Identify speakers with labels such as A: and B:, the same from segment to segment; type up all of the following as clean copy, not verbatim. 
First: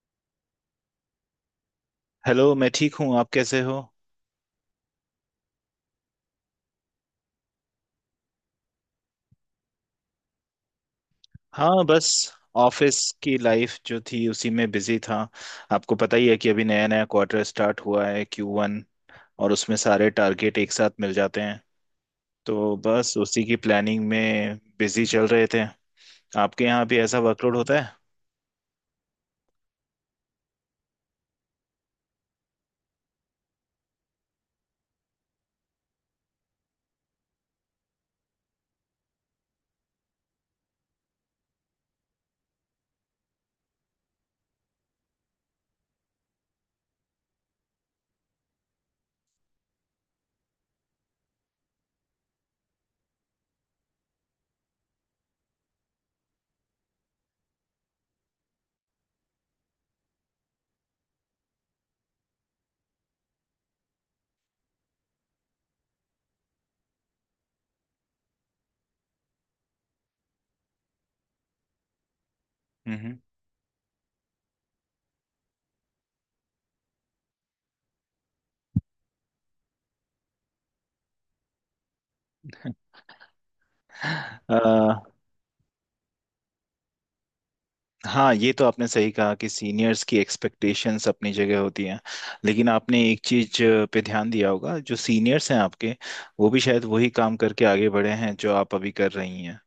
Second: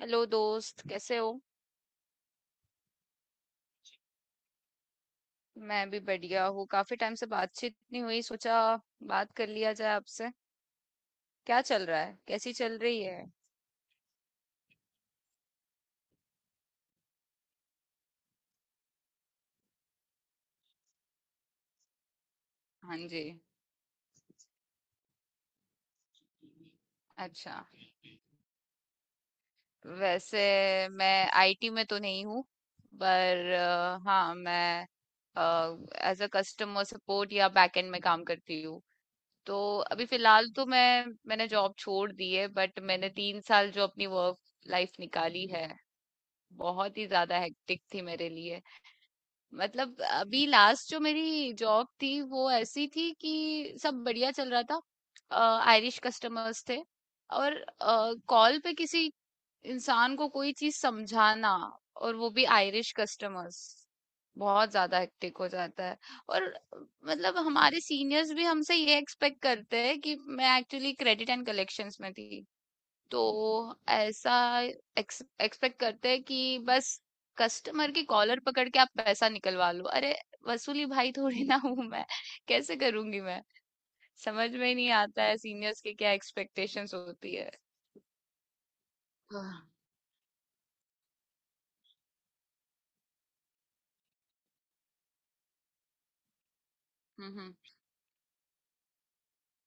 A: Hello दोस्त, कैसे हो।
B: हेलो। मैं ठीक हूँ, आप कैसे हो।
A: मैं भी बढ़िया हूँ। काफी टाइम से बातचीत नहीं हुई, सोचा बात कर लिया जाए आपसे। क्या
B: हाँ
A: चल रहा
B: बस,
A: है, कैसी चल
B: ऑफिस
A: रही है।
B: की लाइफ जो थी उसी में बिजी था। आपको पता ही है कि अभी नया नया क्वार्टर स्टार्ट हुआ है, क्यू वन। और उसमें सारे टारगेट एक साथ मिल जाते हैं, तो
A: हाँ
B: बस
A: जी।
B: उसी की प्लानिंग में बिजी चल रहे थे। आपके यहाँ भी ऐसा वर्कलोड
A: अच्छा,
B: होता है?
A: वैसे मैं आईटी में तो नहीं हूँ, पर हाँ मैं एज अ कस्टमर सपोर्ट या बैकएंड में काम करती हूँ। तो अभी फिलहाल तो मैंने जॉब छोड़ दी है, बट मैंने तीन साल जो अपनी वर्क लाइफ निकाली है, बहुत ही ज्यादा हेक्टिक थी मेरे लिए। मतलब अभी लास्ट जो मेरी जॉब थी, वो ऐसी थी कि सब बढ़िया चल रहा था। आयरिश कस्टमर्स थे, और कॉल पे किसी इंसान को कोई चीज समझाना, और वो भी आयरिश कस्टमर्स, बहुत ज्यादा हेक्टिक हो जाता है। और मतलब हमारे सीनियर्स भी हमसे ये एक्सपेक्ट करते हैं कि मैं एक्चुअली क्रेडिट एंड कलेक्शंस में थी।
B: हम्म।
A: तो ऐसा एक्सपेक्ट करते हैं कि बस कस्टमर की कॉलर पकड़ के आप पैसा निकलवा लो। अरे, वसूली भाई थोड़ी ना हूं मैं, कैसे करूंगी मैं। समझ में ही नहीं आता है सीनियर्स के क्या एक्सपेक्टेशंस होती है।
B: हाँ, ये तो आपने सही कहा कि
A: हाँ।
B: सीनियर्स की एक्सपेक्टेशंस अपनी जगह होती हैं। लेकिन आपने एक चीज पे ध्यान दिया होगा, जो सीनियर्स हैं आपके, वो भी शायद वही काम
A: हम्म, हम्म।
B: करके आगे बढ़े हैं जो आप अभी कर रही हैं।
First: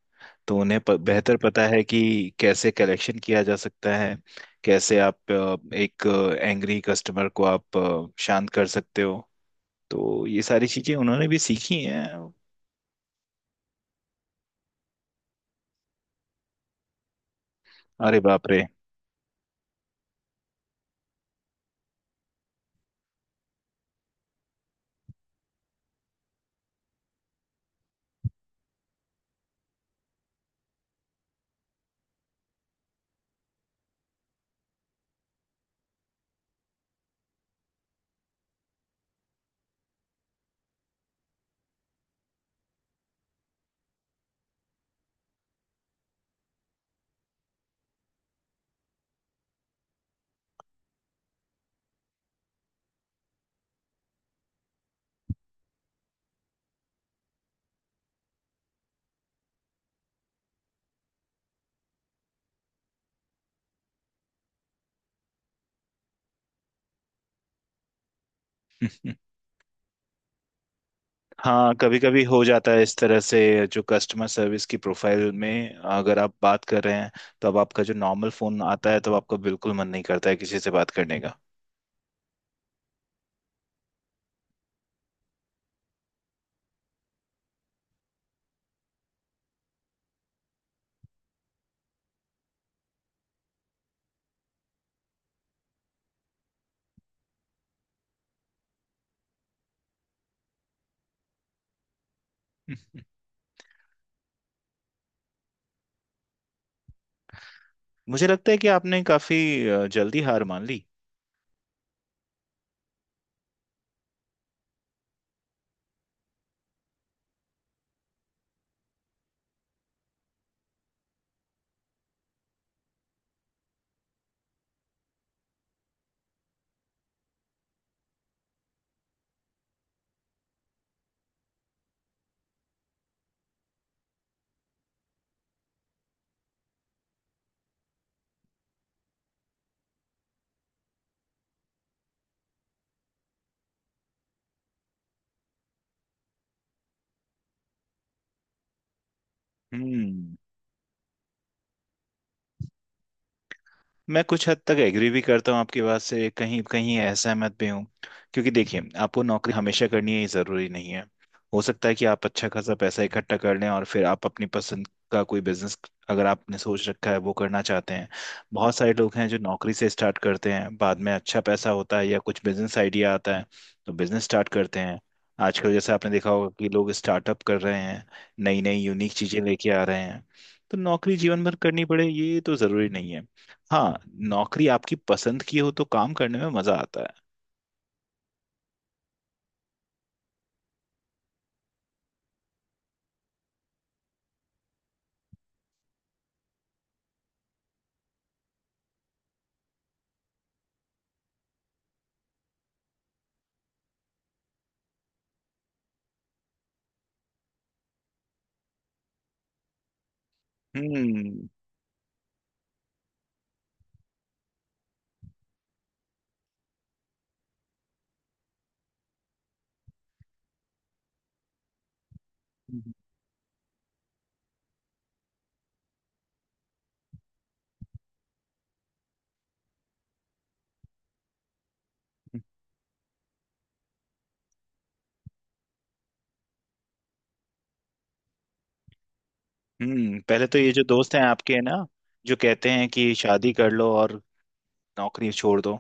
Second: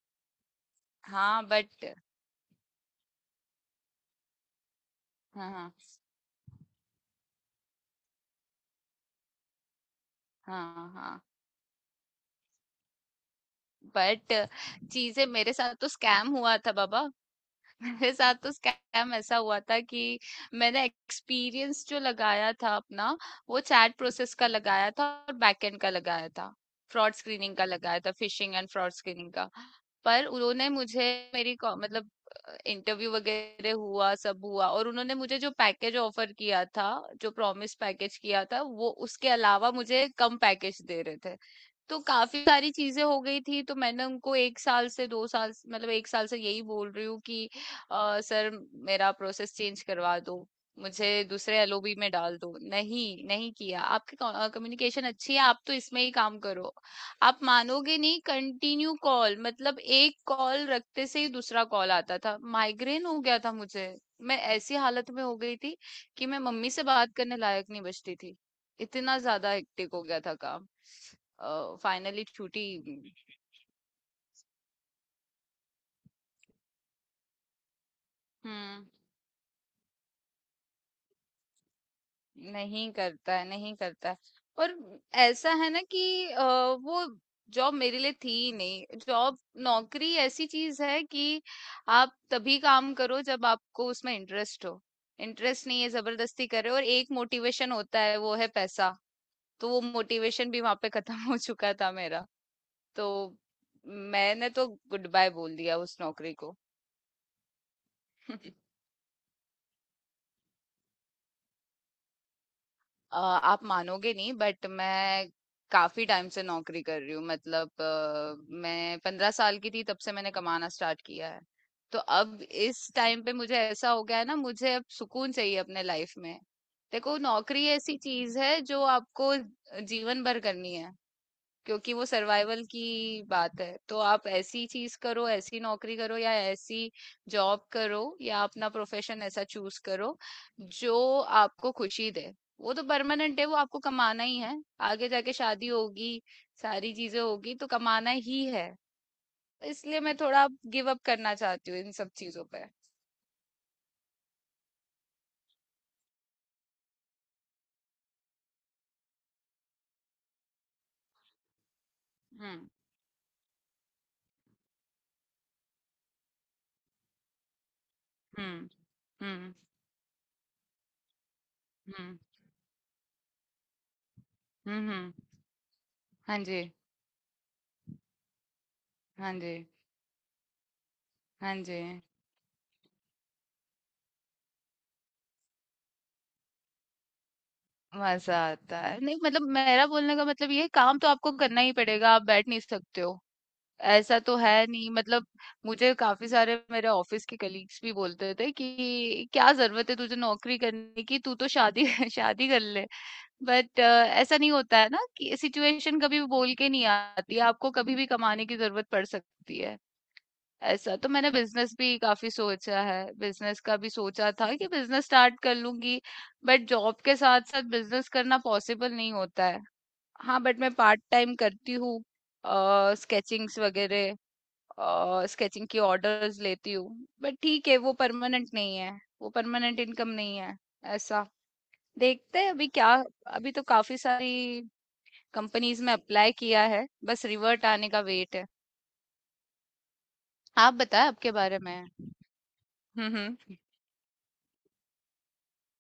B: तो उन्हें बेहतर
A: हाँ,
B: पता है
A: बट
B: कि कैसे कलेक्शन किया जा सकता है, कैसे आप
A: हाँ, हाँ।
B: एक एंग्री कस्टमर को आप शांत कर सकते हो। तो ये सारी
A: हाँ,
B: चीजें
A: हाँ,
B: उन्होंने भी सीखी हैं।
A: बट चीजें मेरे साथ तो स्कैम हुआ था, बाबा। मेरे
B: अरे
A: साथ
B: बाप
A: तो
B: रे।
A: स्कैम ऐसा हुआ था कि मैंने एक्सपीरियंस जो लगाया था अपना, वो चैट प्रोसेस का लगाया था और बैकएंड का लगाया था, फ्रॉड स्क्रीनिंग का लगाया था, फिशिंग एंड फ्रॉड स्क्रीनिंग का। पर उन्होंने मुझे मतलब इंटरव्यू वगैरह हुआ, सब हुआ, और उन्होंने मुझे जो पैकेज ऑफर किया था, जो प्रॉमिस पैकेज किया था, वो उसके अलावा मुझे कम पैकेज दे रहे थे। तो काफी सारी चीजें हो गई थी, तो मैंने उनको एक साल से मतलब एक साल से यही बोल रही हूँ कि सर, मेरा प्रोसेस चेंज करवा दो, मुझे दूसरे एलओबी में डाल दो। नहीं, नहीं किया। आपकी कम्युनिकेशन अच्छी है, आप तो इसमें ही काम करो। आप मानोगे नहीं, कंटिन्यू कॉल, मतलब एक कॉल रखते से ही दूसरा कॉल आता था। माइग्रेन हो गया था मुझे, मैं ऐसी हालत में हो गई थी कि मैं मम्मी से बात करने लायक नहीं बचती थी। इतना ज्यादा हेक्टिक हो गया था काम।
B: हाँ, कभी कभी
A: फाइनली
B: हो
A: छूटी।
B: जाता है इस तरह से। जो कस्टमर सर्विस की प्रोफाइल में अगर आप बात कर रहे हैं, तो अब आपका जो नॉर्मल फोन
A: हम्म।
B: आता है तो आपका बिल्कुल मन नहीं करता है किसी से बात करने का।
A: नहीं करता है, नहीं करता है। और ऐसा है ना कि वो जॉब मेरे लिए थी ही नहीं, जॉब, नौकरी ऐसी चीज है कि आप तभी काम करो जब आपको उसमें इंटरेस्ट हो। इंटरेस्ट नहीं है, जबरदस्ती कर रहे हो। और एक मोटिवेशन होता है, वो है पैसा। तो वो मोटिवेशन भी वहां पे खत्म हो चुका था मेरा। तो मैंने तो गुड बाय बोल दिया उस नौकरी को।
B: मुझे लगता है कि आपने काफी जल्दी हार मान ली।
A: आप मानोगे नहीं, बट मैं काफी टाइम से नौकरी कर रही हूँ, मतलब मैं 15 साल की थी तब से मैंने कमाना स्टार्ट किया है। तो अब इस टाइम पे मुझे ऐसा हो गया है ना, मुझे अब सुकून चाहिए अपने लाइफ में। देखो, नौकरी ऐसी चीज है जो आपको जीवन भर करनी है, क्योंकि वो सर्वाइवल की बात है। तो आप ऐसी चीज करो, ऐसी नौकरी करो या ऐसी जॉब करो, या अपना प्रोफेशन ऐसा चूज करो जो आपको खुशी दे। वो तो परमानेंट है, वो आपको कमाना ही है। आगे जाके शादी होगी, सारी चीजें होगी, तो कमाना ही है। इसलिए मैं
B: हम्म।
A: थोड़ा गिव अप करना चाहती हूँ इन सब चीजों पे।
B: मैं कुछ हद तक एग्री भी करता हूँ आपकी बात से, कहीं कहीं असहमत भी हूँ। क्योंकि देखिए, आपको नौकरी हमेशा करनी है ये ज़रूरी नहीं है। हो सकता है कि आप अच्छा
A: हम्म।
B: खासा पैसा इकट्ठा कर लें और फिर आप अपनी पसंद का कोई बिजनेस, अगर आपने सोच रखा है, वो करना चाहते हैं।
A: हम्म।
B: बहुत सारे लोग हैं जो
A: हम्म।
B: नौकरी से स्टार्ट करते हैं, बाद में अच्छा पैसा होता है
A: हम्म।
B: या कुछ बिजनेस आइडिया आता है, तो बिजनेस स्टार्ट करते
A: हम्म।
B: हैं।
A: हम्म।
B: आजकल जैसे आपने देखा
A: हाँ
B: होगा कि
A: जी।
B: लोग स्टार्टअप कर रहे हैं, नई नई यूनिक
A: हाँ
B: चीज़ें
A: जी।
B: लेके आ रहे हैं। तो नौकरी जीवन भर
A: हाँ जी।
B: करनी पड़े ये तो ज़रूरी नहीं है। हाँ, नौकरी आपकी पसंद की हो तो काम करने में मजा आता है।
A: मजा आता है। नहीं, मतलब मेरा बोलने का मतलब ये है, काम तो आपको करना ही पड़ेगा, आप बैठ नहीं सकते हो। ऐसा तो है नहीं, मतलब मुझे काफी सारे मेरे ऑफिस के कलीग्स भी बोलते थे कि क्या जरूरत है तुझे नौकरी करने की, तू तो शादी शादी कर ले। बट ऐसा नहीं होता है ना कि सिचुएशन कभी भी बोल के नहीं आती, आपको कभी भी कमाने की जरूरत पड़ सकती है। ऐसा तो मैंने
B: हम्म।
A: बिजनेस भी काफी सोचा है, बिजनेस का भी सोचा था कि बिजनेस स्टार्ट कर लूंगी, बट जॉब के साथ साथ बिजनेस करना पॉसिबल नहीं होता है। हाँ, बट मैं पार्ट टाइम करती हूँ, स्केचिंग्स वगैरह, स्केचिंग की ऑर्डर्स लेती हूँ। बट ठीक है, वो परमानेंट नहीं है, वो परमानेंट इनकम नहीं है। ऐसा, देखते हैं अभी क्या। अभी तो काफी सारी कंपनीज में अप्लाई किया है, बस रिवर्ट आने का वेट है।
B: हम्म, पहले तो ये
A: आप
B: जो
A: बताएं
B: दोस्त हैं
A: आपके
B: आपके,
A: बारे
B: है ना,
A: में।
B: जो कहते हैं कि
A: हम्म।
B: शादी
A: हम्म।
B: कर लो और नौकरी छोड़ दो,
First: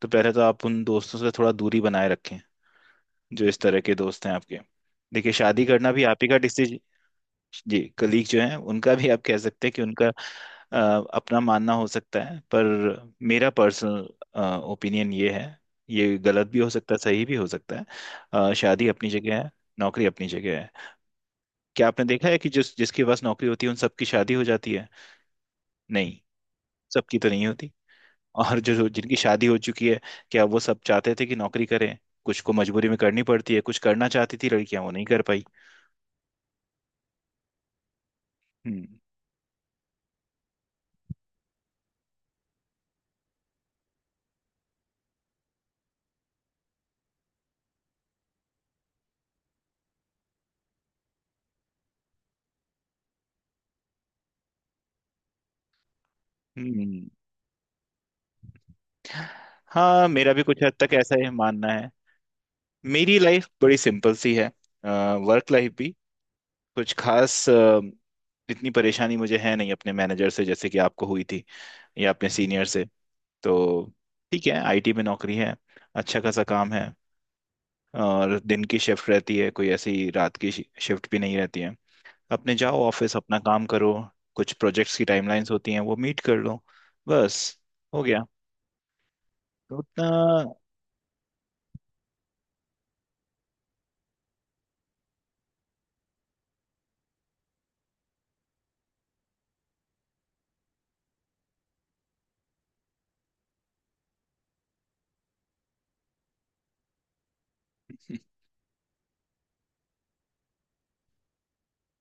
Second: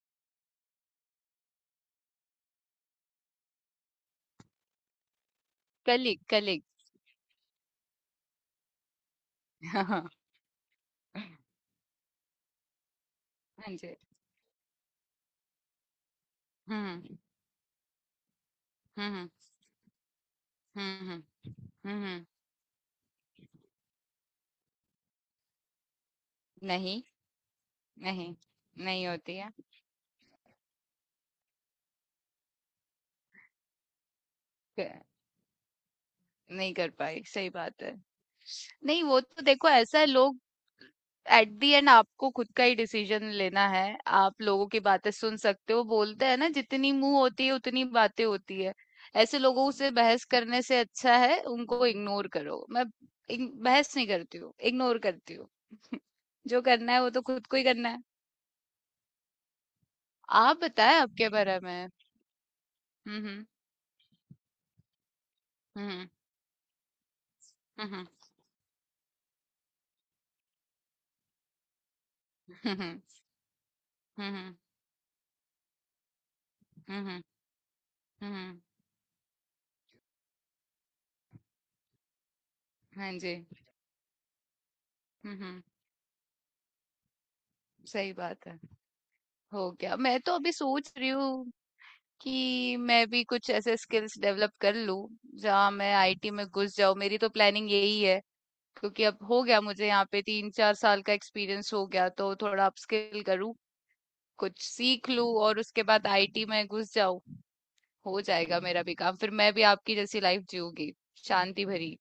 B: तो पहले तो आप उन दोस्तों से थोड़ा दूरी बनाए रखें, जो इस तरह के दोस्त हैं आपके। देखिए, शादी करना भी आप
A: कलीग,
B: ही का।
A: कलीग।
B: जी, कलीग जो हैं उनका भी, आप कह सकते हैं कि
A: हाँ,
B: उनका
A: हाँ।
B: अ, अपना मानना हो सकता है, पर मेरा
A: हाँ जी।
B: पर्सनल ओपिनियन ये है, ये गलत भी हो सकता है
A: हुँ,
B: सही भी हो सकता है। शादी
A: हुँ,
B: अपनी
A: हुँ,
B: जगह है, नौकरी अपनी जगह है।
A: हुँ, हुँ,
B: क्या
A: हुँ,
B: आपने
A: हुँ।
B: देखा है कि जिस जिसके पास नौकरी होती है उन सबकी शादी हो जाती है? नहीं,
A: नहीं,
B: सबकी तो नहीं होती।
A: नहीं,
B: और जो जो-
A: नहीं
B: जिनकी
A: होती
B: शादी
A: है।
B: हो चुकी है, क्या वो सब चाहते थे कि नौकरी करें? कुछ को मजबूरी में करनी पड़ती है, कुछ करना चाहती थी लड़कियां वो
A: क
B: नहीं कर पाई।
A: नहीं कर पाई, सही बात है।
B: हम्म।
A: नहीं, वो तो देखो, ऐसा है लोग, एट द एंड आपको खुद का ही डिसीजन लेना है। आप लोगों की बातें सुन सकते हो, बोलते हैं ना जितनी मुँह होती है उतनी बातें होती है। ऐसे लोगों से बहस करने से अच्छा है उनको इग्नोर करो। मैं इग बहस नहीं करती हूँ, इग्नोर करती हूँ। जो करना है
B: हम्म,
A: वो तो खुद को ही करना है।
B: हाँ, मेरा भी
A: आप
B: कुछ हद तक
A: बताएं
B: ऐसा
A: आपके
B: ही
A: बारे
B: मानना
A: में।
B: है। मेरी
A: हम्म।
B: लाइफ बड़ी सिंपल सी है, वर्क लाइफ भी।
A: हम्म।
B: कुछ खास
A: हम्म।
B: इतनी परेशानी मुझे है नहीं अपने मैनेजर से जैसे कि आपको हुई थी, या अपने सीनियर से।
A: हम्म।
B: तो ठीक
A: हम्म।
B: है, आईटी में नौकरी है, अच्छा खासा काम है,
A: हम्म।
B: और
A: हम्म।
B: दिन की शिफ्ट रहती है, कोई ऐसी रात की शिफ्ट भी नहीं रहती है। अपने जाओ
A: हाँ
B: ऑफिस,
A: जी।
B: अपना काम करो, कुछ प्रोजेक्ट्स की टाइमलाइंस
A: हम्म।
B: होती हैं वो मीट कर लो, बस, हो
A: सही
B: गया।
A: बात है। हो
B: तो
A: गया।
B: उतना।
A: मैं तो अभी सोच रही हूँ कि मैं भी कुछ ऐसे स्किल्स डेवलप कर लूँ जहाँ मैं आईटी में घुस जाऊँ, मेरी तो प्लानिंग यही है। क्योंकि अब हो गया, मुझे यहाँ पे 3-4 साल का एक्सपीरियंस हो गया, तो थोड़ा अपस्किल करूँ, कुछ सीख लूँ और उसके बाद आईटी में घुस जाऊँ। हो जाएगा मेरा भी काम, फिर मैं भी आपकी जैसी लाइफ जीऊंगी, शांति भरी।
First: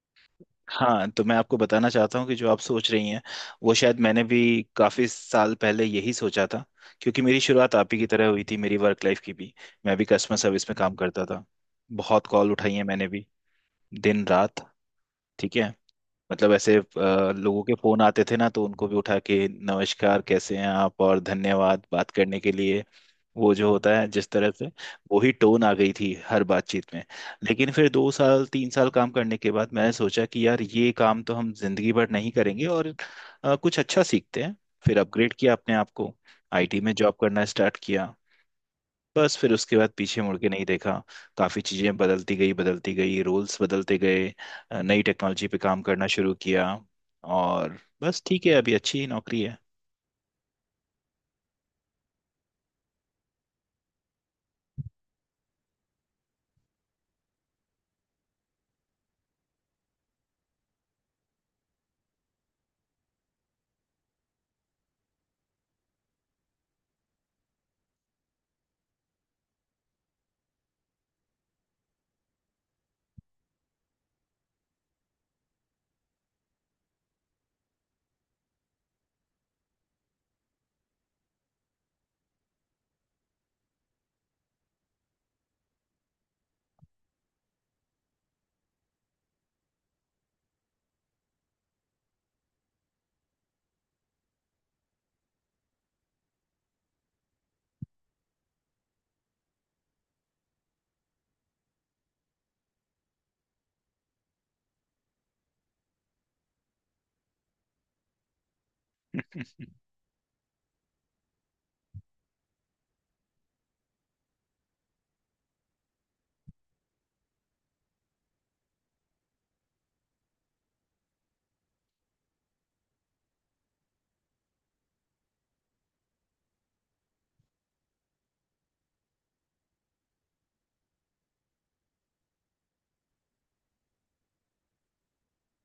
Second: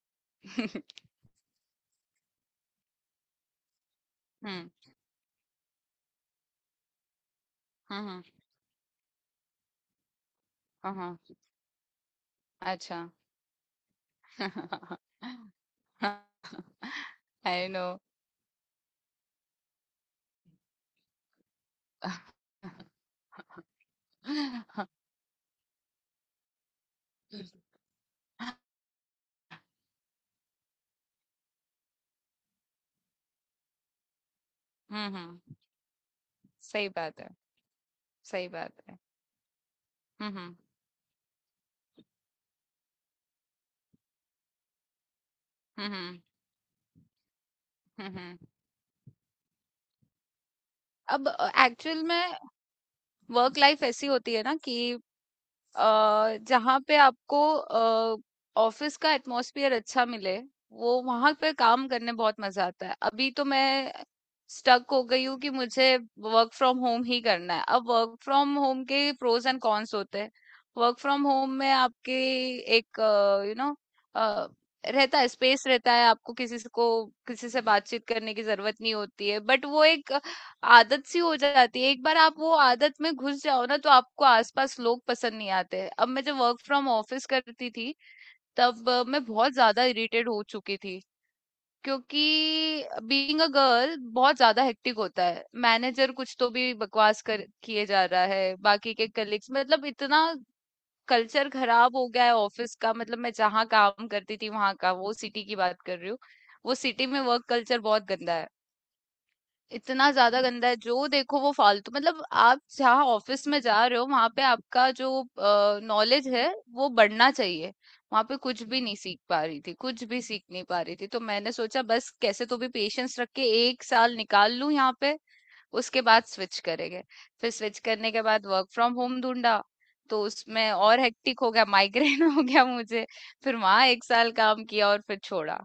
B: हाँ, तो मैं आपको बताना चाहता हूँ कि जो आप सोच रही हैं, वो शायद मैंने भी
A: हुँ।
B: काफ़ी साल पहले यही सोचा था। क्योंकि मेरी शुरुआत आप ही
A: हाँ,
B: की
A: हाँ।
B: तरह हुई थी, मेरी वर्क लाइफ की भी। मैं भी कस्टमर सर्विस में
A: हाँ,
B: काम
A: हाँ।
B: करता था, बहुत कॉल उठाई है
A: अच्छा।
B: मैंने भी, दिन रात। ठीक है, मतलब ऐसे लोगों
A: आई
B: के
A: नो।
B: फोन आते थे ना, तो उनको भी उठा के नमस्कार कैसे हैं आप, और धन्यवाद बात करने के लिए। वो जो होता है जिस तरह से, वही टोन आ गई थी हर बातचीत में। लेकिन फिर 2 साल 3 साल काम करने के बाद मैंने सोचा कि यार ये काम तो हम जिंदगी भर नहीं करेंगे, और कुछ अच्छा सीखते हैं। फिर
A: हुँ,
B: अपग्रेड
A: हुँ।
B: किया अपने आप को, आईटी
A: सही
B: में जॉब
A: बात है,
B: करना स्टार्ट किया।
A: सही बात है।
B: बस फिर उसके बाद पीछे
A: हुँ,
B: मुड़ के
A: हुँ।
B: नहीं देखा। काफ़ी चीज़ें बदलती गई, रूल्स बदलते गए, नई टेक्नोलॉजी पे काम
A: हुँ,
B: करना
A: हुँ।
B: शुरू किया, और
A: हुँ,
B: बस
A: हुँ।
B: ठीक है, अभी अच्छी ही नौकरी है।
A: अब एक्चुअल में वर्क लाइफ़ ऐसी होती है ना कि जहाँ पे आपको ऑफिस का एटमॉस्फेयर अच्छा मिले, वो वहां पे काम करने बहुत मजा आता है। अभी तो मैं स्टक हो गई हूँ कि मुझे वर्क फ्रॉम होम ही करना है। अब वर्क फ्रॉम होम के प्रोज एंड कॉन्स होते हैं। वर्क फ्रॉम होम में आपके एक यू नो रहता है, स्पेस रहता है, आपको को किसी से बातचीत करने की जरूरत नहीं होती है, बट वो एक आदत सी हो जाती है। एक बार आप वो आदत में घुस जाओ ना, तो आपको आसपास लोग पसंद नहीं आते हैं। अब मैं जब वर्क फ्रॉम ऑफिस करती थी, तब मैं बहुत ज्यादा इरिटेट हो चुकी थी, क्योंकि बीइंग अ गर्ल बहुत ज्यादा हेक्टिक होता है। मैनेजर कुछ तो भी बकवास कर किए जा रहा है, बाकी के कलीग्स, मतलब इतना कल्चर खराब हो गया है ऑफिस का, मतलब मैं जहाँ काम करती थी वहां का, वो सिटी की बात कर रही हूँ। वो सिटी में वर्क कल्चर बहुत गंदा है। इतना ज्यादा गंदा है, जो देखो वो फालतू, मतलब आप जहाँ ऑफिस में जा रहे हो वहां पे आपका जो नॉलेज है वो बढ़ना चाहिए। वहां पे कुछ भी नहीं सीख पा रही थी, कुछ भी सीख नहीं पा रही थी, तो मैंने सोचा बस कैसे तो भी पेशेंस रख के एक साल निकाल लूं यहाँ पे, उसके बाद स्विच करेंगे। फिर स्विच करने के बाद वर्क फ्रॉम होम ढूंढा, तो उसमें और हेक्टिक हो गया, माइग्रेन हो गया मुझे। फिर वहां एक साल काम किया और फिर छोड़ा।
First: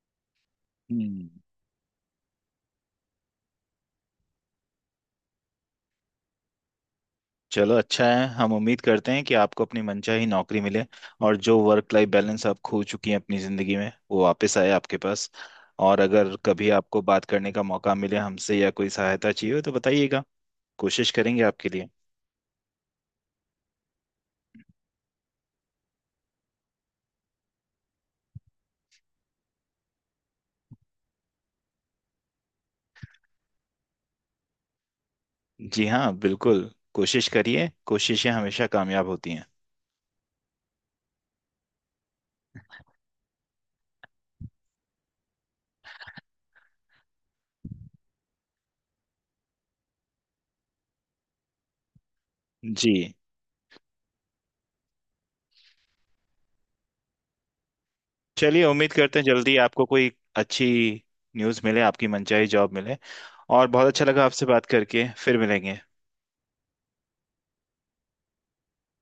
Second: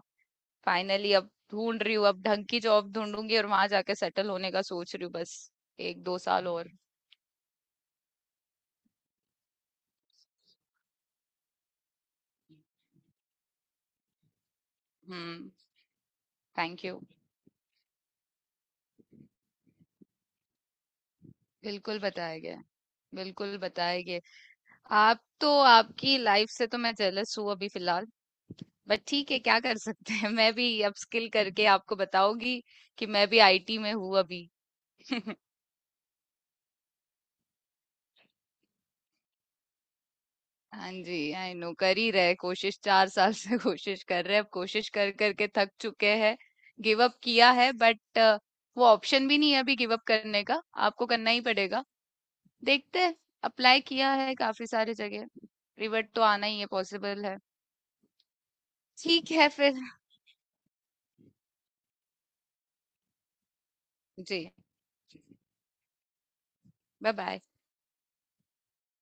A: फाइनली
B: हम्म।
A: अब ढूंढ रही हूँ, अब ढंग की जॉब ढूंढूंगी और वहां जाके सेटल होने का सोच रही हूँ, बस 1-2 साल और।
B: चलो अच्छा है, हम उम्मीद करते हैं कि आपको अपनी मनचाही नौकरी मिले, और जो वर्क लाइफ बैलेंस आप खो चुकी हैं अपनी ज़िंदगी में वो वापस आए आपके पास।
A: हम्म।
B: और अगर कभी
A: थैंक यू।
B: आपको बात करने का मौका मिले हमसे या कोई सहायता चाहिए हो तो बताइएगा, कोशिश करेंगे आपके लिए।
A: बिल्कुल बताएंगे, बिल्कुल बताएंगे। आप तो, आपकी लाइफ से तो मैं जेलस हूँ अभी फिलहाल, बट ठीक है, क्या कर सकते हैं। मैं भी अपस्किल करके आपको बताऊंगी कि मैं भी आईटी में हूँ अभी।
B: जी हाँ बिल्कुल, कोशिश करिए, कोशिशें हमेशा कामयाब होती हैं।
A: हाँ जी, आई नो, कर ही रहे कोशिश 4 साल से। कोशिश कर रहे हैं, अब कोशिश कर करके थक चुके हैं, गिव अप किया है, बट वो ऑप्शन भी नहीं है अभी गिव अप करने का, आपको करना ही पड़ेगा। देखते
B: जी।
A: हैं, अप्लाई किया है काफी सारी जगह, रिवर्ट तो आना ही है, पॉसिबल है।
B: चलिए, उम्मीद करते हैं
A: ठीक है
B: जल्दी
A: फिर।
B: आपको कोई अच्छी न्यूज़ मिले, आपकी मनचाही जॉब मिले। और बहुत अच्छा लगा
A: जी,
B: आपसे बात करके, फिर मिलेंगे।
A: Bye bye.